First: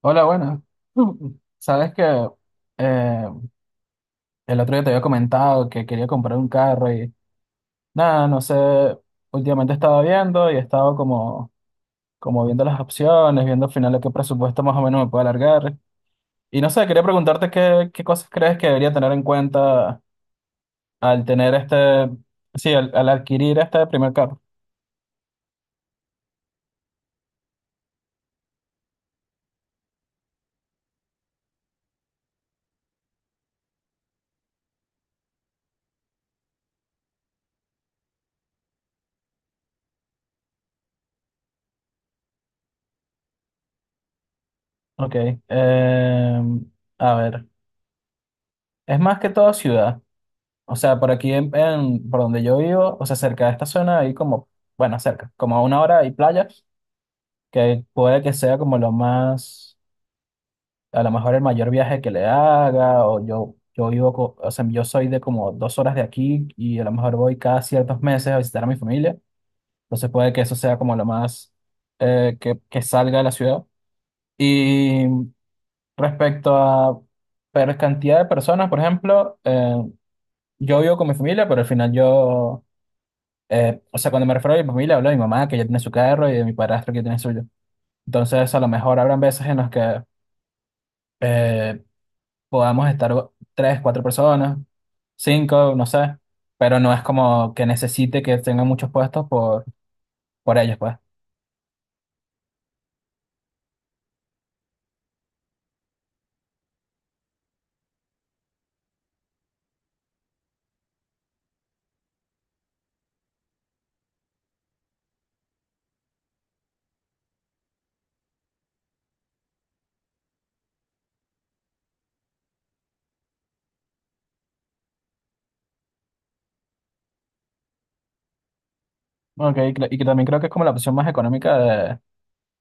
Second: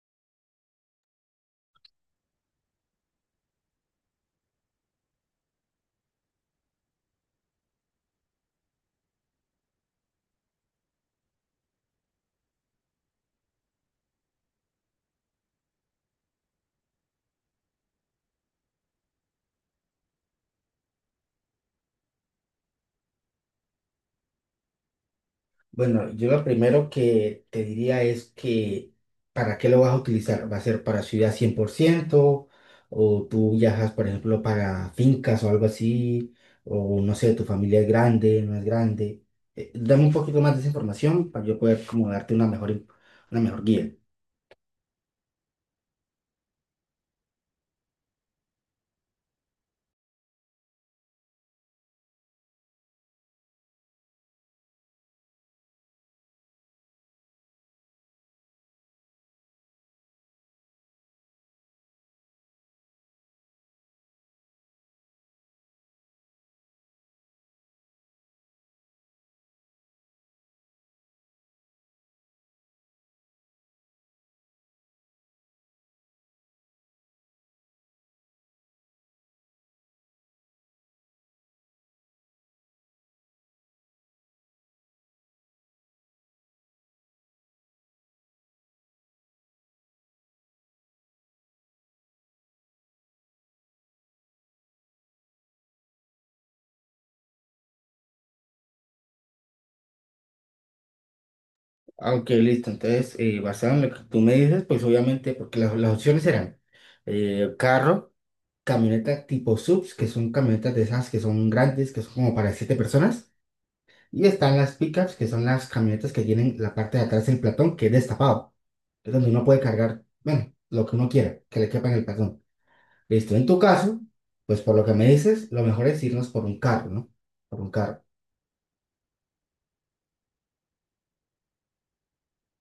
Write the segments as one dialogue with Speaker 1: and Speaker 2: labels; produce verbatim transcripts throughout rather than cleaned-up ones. Speaker 1: Hola, bueno. Sabes que eh, el otro día te había comentado que quería comprar un carro y nada, no sé, últimamente estaba viendo y he estado como, como viendo las opciones, viendo al final a qué presupuesto más o menos me puedo alargar. Y no sé, quería preguntarte qué, qué cosas crees que debería tener en cuenta al tener este, sí, al, al adquirir este primer carro.
Speaker 2: Bueno, yo lo primero que te diría es que, ¿para qué lo vas a utilizar? ¿Va a ser para ciudad cien por ciento? ¿O tú viajas, por ejemplo, para fincas o algo así? ¿O no sé, tu familia es grande, no es grande? Eh, dame un poquito más de esa información para yo poder como darte una mejor, una mejor guía.
Speaker 1: Ok, eh, a ver, es más que todo ciudad. O sea, por aquí, en, en- por donde yo vivo, o sea, cerca de esta zona hay como, bueno, cerca, como a una hora hay playas, que puede que sea como lo más, a lo mejor el mayor viaje que le haga, o yo, yo vivo, co- o sea, yo soy de como dos horas de aquí y a lo mejor voy cada ciertos meses a visitar a mi familia, entonces puede que eso sea como lo más eh, que, que salga de la ciudad. Y respecto a per cantidad de personas, por ejemplo, eh, yo vivo con mi familia, pero al final yo... Eh, o sea, cuando me refiero a mi familia, hablo de mi mamá, que ya tiene su carro, y de mi padrastro, que tiene suyo. Entonces, a lo mejor habrán veces en las que eh, podamos estar tres, cuatro personas, cinco, no sé, pero no es como que necesite que tengan muchos puestos por, por ellos, pues.
Speaker 2: Aunque listo, entonces, eh, basado en lo que tú me dices, pues obviamente, porque las, las opciones eran eh, carro, camioneta tipo S U Vs, que son camionetas de esas que son grandes, que son como para siete personas. Y están las pickups, que son las camionetas que tienen la parte de atrás del platón, que es destapado. Es donde uno puede cargar, bueno, lo que uno quiera, que le quepa en el platón. Listo, en tu caso, pues por lo que me dices, lo mejor es irnos por un carro, ¿no? Por un carro.
Speaker 1: Ok, y cre- y que también creo que es como la opción más económica de-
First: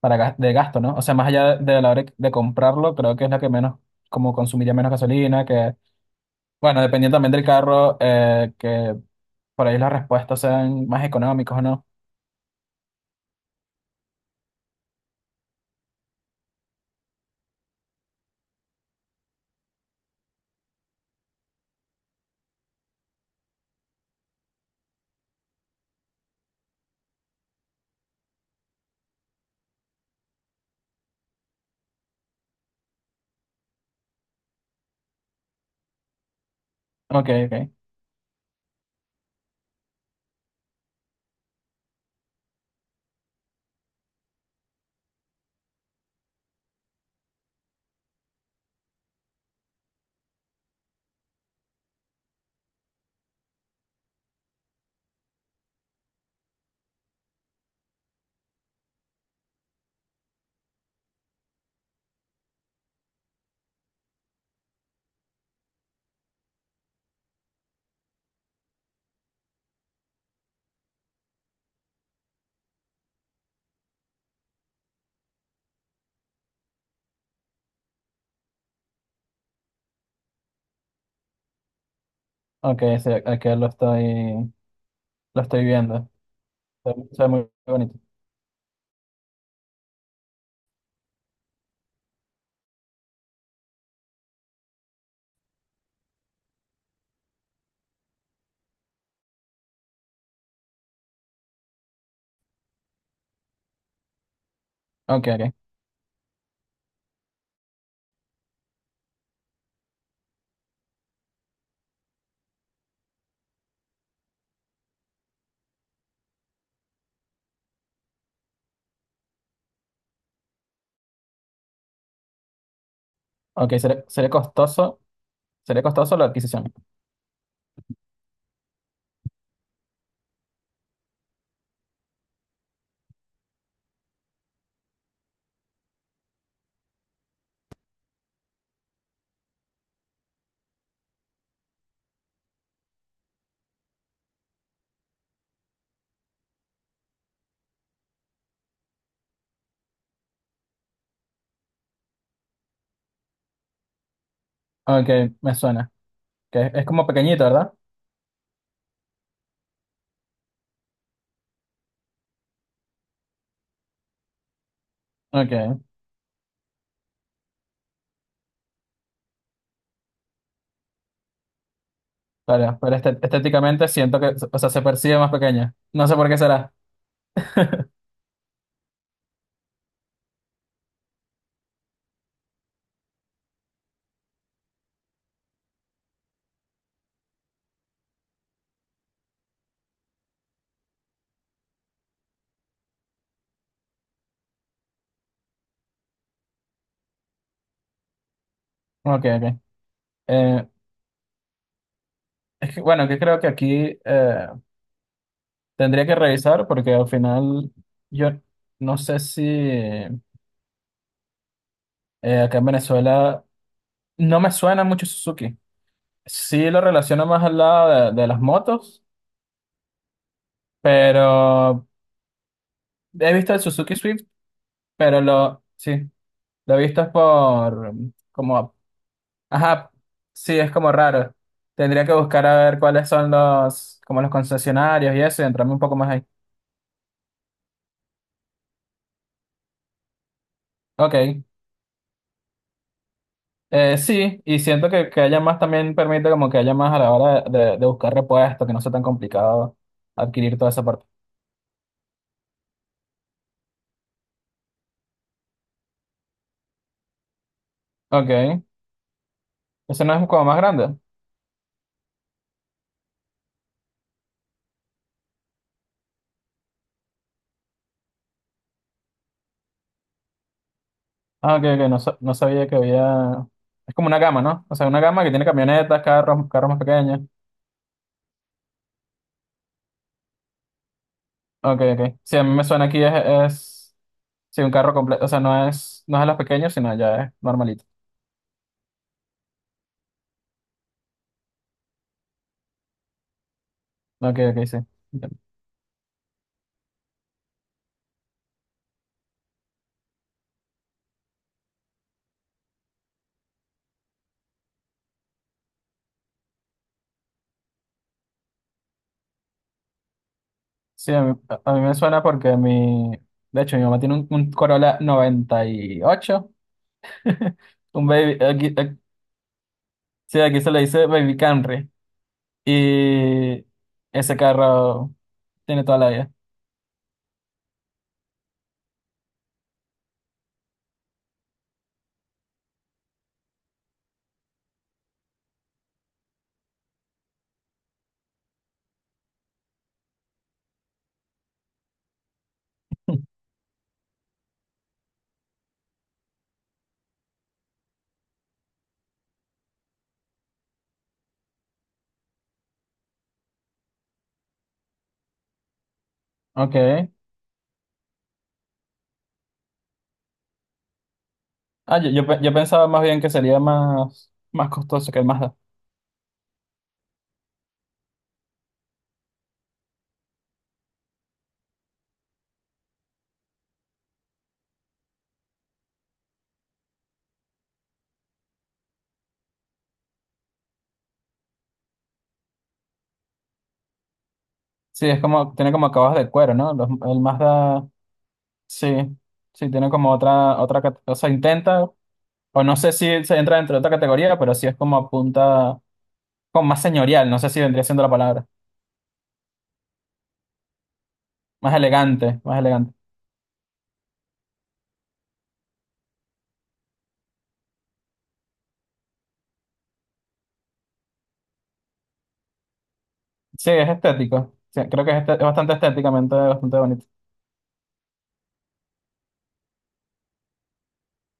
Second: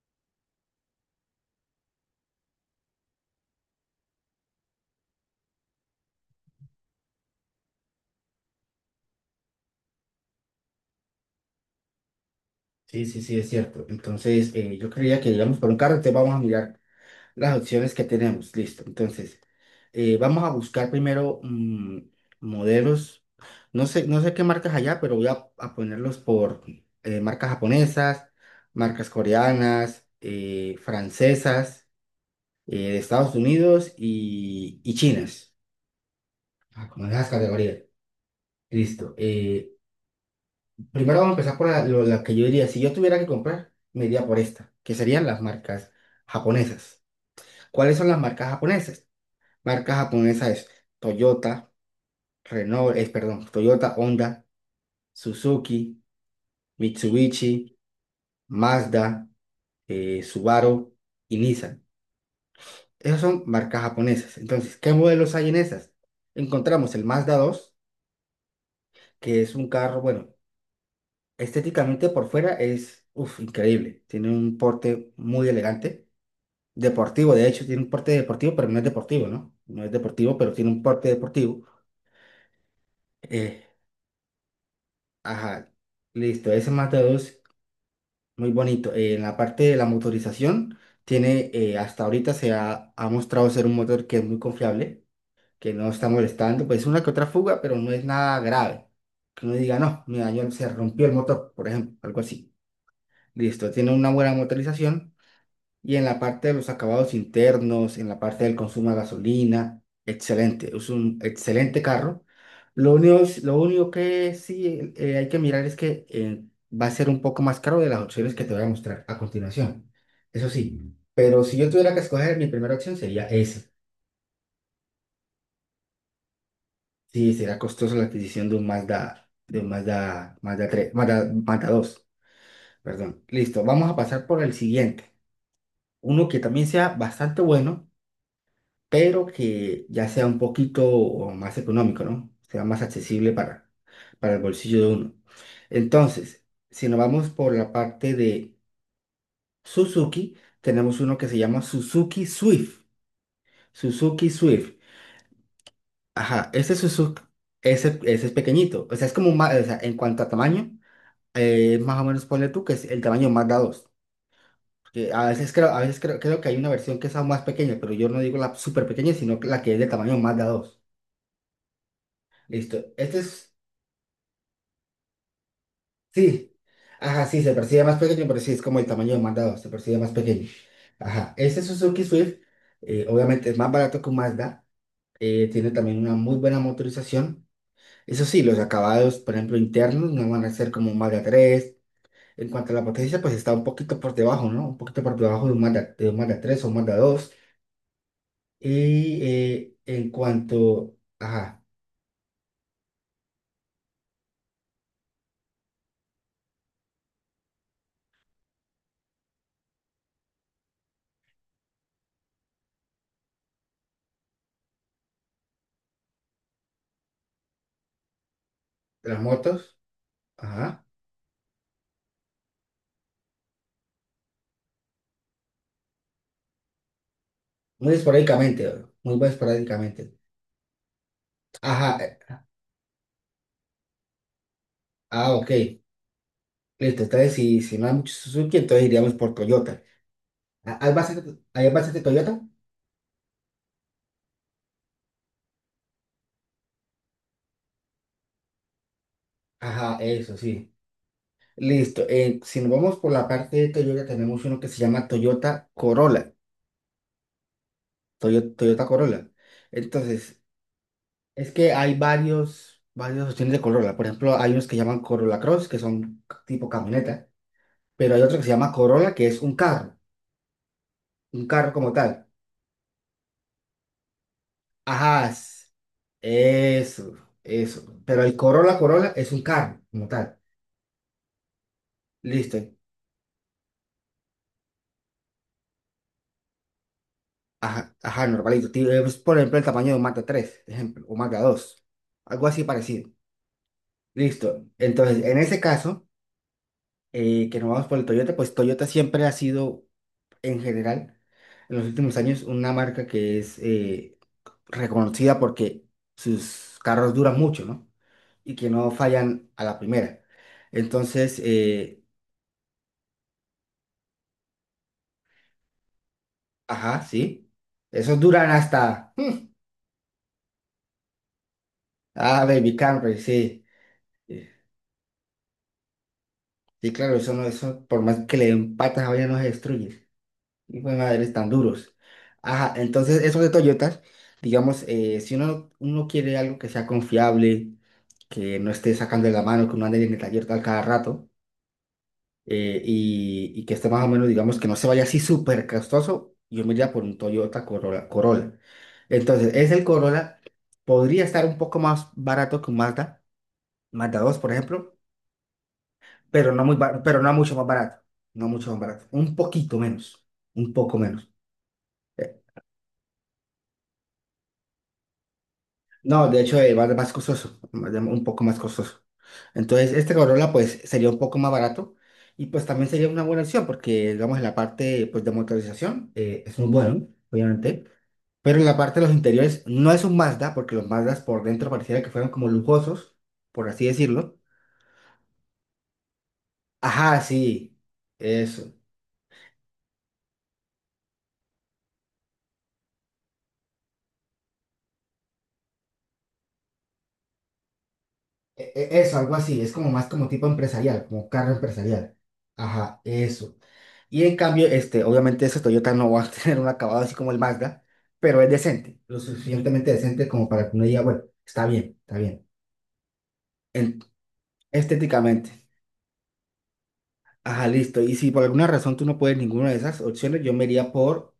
Speaker 1: para gas- de gasto, ¿no? O sea, más allá de la hora de comprarlo, creo que es la que menos, como consumiría menos gasolina, que, bueno, dependiendo también del carro, eh, que por ahí las respuestas sean más económicas o no.
Speaker 2: Sí, sí, sí, es cierto. Entonces, eh, yo creía que íbamos por un carro, entonces vamos a mirar las opciones que tenemos. Listo. Entonces, eh, vamos a buscar primero mm, modelos. No sé, no sé qué marcas allá, pero voy a, a ponerlos por eh, marcas japonesas, marcas coreanas, eh, francesas, eh, de Estados Unidos y, y chinas. Ah, como
Speaker 1: Ok,
Speaker 2: esas
Speaker 1: ok.
Speaker 2: categorías. Listo. Eh, primero vamos a empezar por la, lo- la que yo diría, si yo tuviera que comprar, me iría por esta, que serían las marcas japonesas. ¿Cuáles son las marcas japonesas? Marcas japonesas es Toyota, Renault, es perdón, Toyota, Honda, Suzuki, Mitsubishi, Mazda, eh, Subaru y Nissan. Esas son marcas japonesas. Entonces, ¿qué modelos hay en esas? Encontramos el Mazda dos, que es un carro, bueno, estéticamente por fuera es, uf, increíble. Tiene un porte muy elegante, deportivo, de hecho, tiene un porte deportivo, pero no es deportivo, ¿no? No es deportivo, pero tiene un porte deportivo.
Speaker 1: Ok, sí, aquí
Speaker 2: Eh,
Speaker 1: lo estoy, lo estoy
Speaker 2: ajá,
Speaker 1: viendo.
Speaker 2: listo, ese
Speaker 1: Se
Speaker 2: Mazda
Speaker 1: ve se ve
Speaker 2: dos.
Speaker 1: muy bonito.
Speaker 2: Muy bonito. Eh, en la parte de la motorización, tiene, eh, hasta ahorita se ha, ha mostrado ser un motor que es muy confiable, que no está molestando, pues una que otra fuga, pero no es nada grave. Que uno diga, no, me dañó, se rompió el motor, por ejemplo, algo así. Listo, tiene una buena motorización.
Speaker 1: Ok, ok.
Speaker 2: Y en la parte de los acabados internos, en la parte del consumo de gasolina, excelente. Es un excelente carro. Lo único, lo único que sí eh, hay que mirar es que eh, va a ser un poco más caro de las opciones que te voy a mostrar a continuación. Eso sí, pero si yo tuviera que escoger, mi primera opción sería esa.
Speaker 1: Ok, sería, sería costoso. Sería costoso la adquisición.
Speaker 2: Sí, será costoso la adquisición de un Mazda, de un Mazda, Mazda tres, Mazda, Mazda dos perdón. Listo, vamos a pasar por el siguiente. Uno que también sea bastante bueno pero que ya sea un poquito o más económico, ¿no? Sea más accesible para, para el bolsillo de uno. Entonces, si nos vamos por la parte de Suzuki, tenemos uno que se llama Suzuki Swift. Suzuki Swift.
Speaker 1: Ok, me suena.
Speaker 2: Ajá,
Speaker 1: Que es,
Speaker 2: ese
Speaker 1: es como
Speaker 2: Suzuki,
Speaker 1: pequeñito, ¿verdad?
Speaker 2: ese, ese es pequeñito. O sea, es como más, o sea, en cuanto a tamaño, eh, más o menos ponle tú que es el tamaño Mazda dos. Que a veces creo,
Speaker 1: Ok,
Speaker 2: a veces creo, creo que hay una versión que es aún más pequeña, pero yo no digo la súper pequeña, sino que la que es de tamaño Mazda dos.
Speaker 1: claro,
Speaker 2: Listo.
Speaker 1: pero
Speaker 2: Este
Speaker 1: este-
Speaker 2: es
Speaker 1: estéticamente siento que, o sea, se percibe más pequeña. No sé por qué
Speaker 2: Sí,
Speaker 1: será.
Speaker 2: ajá, sí, se percibe más pequeño, pero sí, es como el tamaño demandado, se percibe más pequeño. Ajá, este Suzuki Swift, eh, obviamente es más barato que un Mazda, eh, tiene también una muy buena motorización. Eso sí, los acabados, por ejemplo, internos no van a ser como un Mazda tres. En cuanto a la potencia, pues está un poquito por debajo, ¿no? Un poquito por debajo de un Mazda, de un Mazda tres o un Mazda dos. Y
Speaker 1: Ok, ok.
Speaker 2: eh, en cuanto,
Speaker 1: Eh,
Speaker 2: ajá,
Speaker 1: es que, bueno, que creo que aquí eh, tendría que revisar porque al final yo no sé si eh, acá en Venezuela no me suena mucho Suzuki. Sí lo relaciono más al lado de, de las motos,
Speaker 2: las motos, ajá,
Speaker 1: pero he visto el Suzuki Swift, pero lo, sí, lo he visto es
Speaker 2: muy
Speaker 1: por, mm,
Speaker 2: esporádicamente,
Speaker 1: como,
Speaker 2: muy
Speaker 1: ajá,
Speaker 2: esporádicamente.
Speaker 1: sí, es como raro.
Speaker 2: Ajá,
Speaker 1: Tendría que
Speaker 2: eh,
Speaker 1: buscar a ver cuáles son los, como los concesionarios y
Speaker 2: ah,
Speaker 1: eso, y
Speaker 2: ok.
Speaker 1: entrarme un poco más ahí.
Speaker 2: Listo, entonces si, si no hay mucho Suzuki, entonces iríamos por Toyota. Ah, ¿Hay
Speaker 1: Ok,
Speaker 2: bases, de, hay bases de Toyota?
Speaker 1: eh, sí, y siento que, que haya más también permite como que haya más a la hora de, de- de buscar repuestos, que no sea tan complicado
Speaker 2: Ajá, eso
Speaker 1: adquirir toda
Speaker 2: sí.
Speaker 1: esa parte.
Speaker 2: Listo. Eh, si nos vamos por la parte de Toyota, tenemos uno que se llama Toyota Corolla. Toyo-
Speaker 1: Ok,
Speaker 2: Toyota, Corolla.
Speaker 1: ¿eso no es
Speaker 2: Entonces,
Speaker 1: como más grande?
Speaker 2: es que hay varios, varios opciones de Corolla. Por ejemplo, hay unos que llaman Corolla Cross, que son tipo camioneta. Pero hay otro que se llama Corolla, que es un carro. Un
Speaker 1: Ah, ok,
Speaker 2: carro
Speaker 1: ok,
Speaker 2: como
Speaker 1: no, sa-
Speaker 2: tal.
Speaker 1: no sabía que había... Es como una gama, ¿no? O sea, una gama
Speaker 2: Ajá,
Speaker 1: que tiene
Speaker 2: s-
Speaker 1: camionetas, carros, carros más
Speaker 2: eso,
Speaker 1: pequeños.
Speaker 2: eso. Pero el Corolla Corolla es un carro como tal.
Speaker 1: Ok, ok. Sí, a mí me
Speaker 2: Listo.
Speaker 1: suena aquí es... es... Sí, un carro completo, o sea, no es, no es de los pequeños, sino ya es normalito.
Speaker 2: Ajá, ajá, normalito. Ti- eh, pues, por ejemplo, el tamaño de un Mazda tres ejemplo, o Mazda dos algo así parecido.
Speaker 1: Ok,
Speaker 2: Listo.
Speaker 1: ok, sí.
Speaker 2: Entonces, en
Speaker 1: Entiendo.
Speaker 2: ese caso, eh, que nos vamos por el Toyota, pues Toyota siempre ha sido, en general, en los últimos años, una marca que es eh, reconocida porque sus carros duran mucho, ¿no? Y que no fallan a la primera.
Speaker 1: Sí, a mí,
Speaker 2: Entonces,
Speaker 1: a- a mí me
Speaker 2: eh,
Speaker 1: suena porque mi... De hecho, mi mamá tiene un, un Corolla noventa y ocho.
Speaker 2: ajá, sí.
Speaker 1: Un
Speaker 2: Esos
Speaker 1: baby...
Speaker 2: duran
Speaker 1: Aquí, aquí-
Speaker 2: hasta...
Speaker 1: sí, aquí se le dice Baby Camry.
Speaker 2: Ah, Baby Camry, sí.
Speaker 1: Y ese carro tiene toda la vida.
Speaker 2: Sí, claro, eso no, eso, por más que le den patas a no se destruye. Y pues madres tan duros. Ajá, entonces eso de Toyotas, digamos, eh, si uno, uno quiere algo que sea confiable, que no esté sacando de la mano, que uno ande en el taller tal cada rato, eh, y, y que esté más o menos, digamos, que no se vaya así súper costoso, yo me iría por un Toyota Corolla, Corolla. Entonces, es el Corolla, podría estar un poco más barato que un Mazda, Mazda dos, por ejemplo, pero no muy bar-
Speaker 1: Ok.
Speaker 2: pero no mucho más barato, no mucho más barato, un poquito menos, un poco menos.
Speaker 1: Ah, yo, yo, pe-
Speaker 2: Eh,
Speaker 1: yo pensaba más bien que sería más, más costoso que el Mazda.
Speaker 2: no, de hecho, eh, va a ser más costoso, más de- un poco más costoso. Entonces, este Corolla, pues, sería un poco más barato y, pues, también sería una buena opción porque, digamos, en la parte, pues, de motorización eh, es muy bueno, obviamente, pero en la parte de los interiores no es un Mazda porque los Mazdas por dentro pareciera que fueran como lujosos, por así decirlo.
Speaker 1: Sí, es como, tiene como acabados de cuero, ¿no? Los- el
Speaker 2: Ajá, sí,
Speaker 1: Mazda,
Speaker 2: eso.
Speaker 1: sí, sí, tiene como otra, otra, cate- o sea, intenta, o no sé si se entra dentro de otra categoría, pero sí es como apunta, como más señorial, no sé si vendría siendo la palabra,
Speaker 2: E- e- Eso, algo así, es como más como tipo empresarial, como carro
Speaker 1: más
Speaker 2: empresarial.
Speaker 1: elegante, más elegante.
Speaker 2: Ajá, eso. Y en cambio, este, obviamente ese Toyota no va a tener un acabado así como el Mazda, pero es decente, lo suficientemente decente como para que uno diga, bueno, está bien, está bien,
Speaker 1: Sí, es
Speaker 2: En-
Speaker 1: estético, sí, creo que es, este- es
Speaker 2: estéticamente.
Speaker 1: bastante estéticamente, bastante bonito.
Speaker 2: Ajá, listo. Y si por alguna razón tú no puedes ninguna de esas opciones, yo me iría por,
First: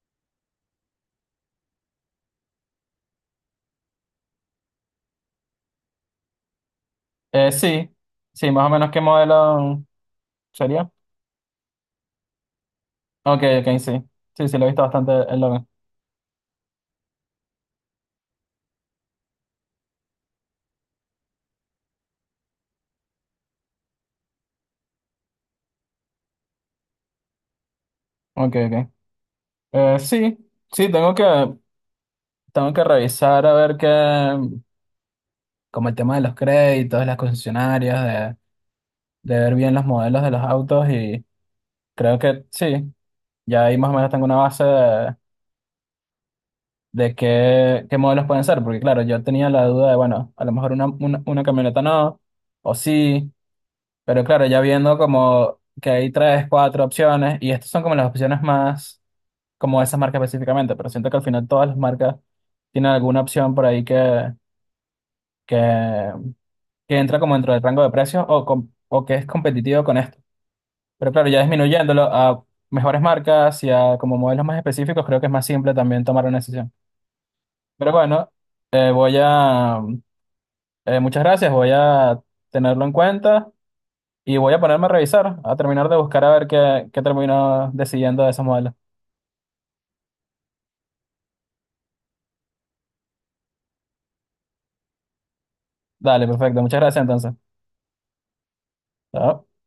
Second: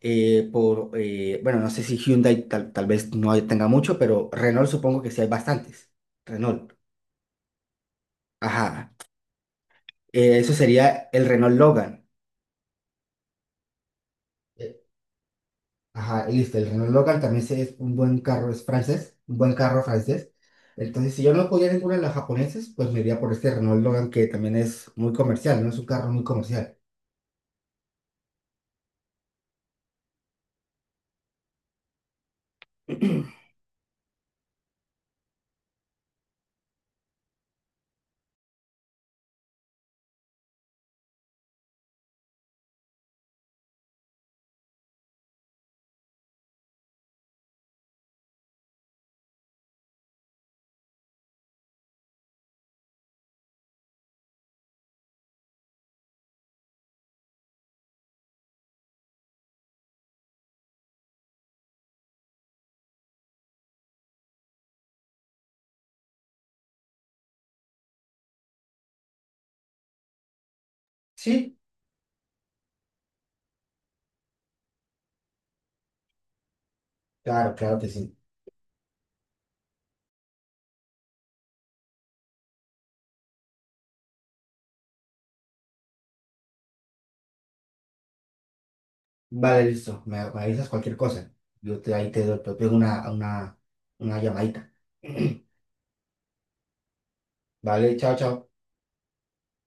Speaker 2: eh, por eh, bueno, no sé si Hyundai tal, tal vez no hay- tenga mucho, pero Renault supongo que sí hay bastantes. Renault.
Speaker 1: Eh, sí, sí, más o menos
Speaker 2: Ajá.
Speaker 1: qué modelo
Speaker 2: Eh, eso
Speaker 1: sería.
Speaker 2: sería el Renault Logan.
Speaker 1: Ok, ok, sí, sí, sí, lo he visto bastante el logo.
Speaker 2: Ajá, y listo, el Renault Logan también se- es un buen carro, es francés, un buen carro francés. Entonces, si yo no podía ninguna de las japonesas, pues me iría por este Renault Logan que también es muy comercial, ¿no? Es un carro muy comercial.
Speaker 1: Ok, ok. Eh, sí, sí, tengo que, tengo que revisar a ver qué, como el tema de los créditos, de las concesionarias, de, de ver bien los modelos de los autos y creo que sí, ya ahí más o menos tengo una base de, de qué, qué modelos pueden ser, porque claro, yo tenía la duda de, bueno, a lo mejor una, una, una camioneta no, o sí, pero claro, ya viendo como que hay tres, cuatro opciones y estas son como las opciones más, como esas marcas específicamente, pero siento que al final todas las marcas tienen alguna opción por ahí que que, que entra como dentro del rango de precios o, com- o que es competitivo con esto. Pero claro, ya
Speaker 2: Sí,
Speaker 1: disminuyéndolo a mejores marcas y a como modelos más específicos, creo que es más simple también tomar una decisión.
Speaker 2: claro, claro que
Speaker 1: Pero
Speaker 2: sí.
Speaker 1: bueno, eh, voy a, eh, muchas gracias, voy a tenerlo en cuenta y voy a ponerme a revisar, a terminar de buscar a ver qué, qué termino decidiendo de esos modelos.
Speaker 2: Vale, listo, me, me avisas cualquier cosa. Yo te, ahí te, doy- Te pego una, una, una llamadita.
Speaker 1: Dale, perfecto, muchas gracias entonces.
Speaker 2: Vale, chao, chao.
Speaker 1: Chao.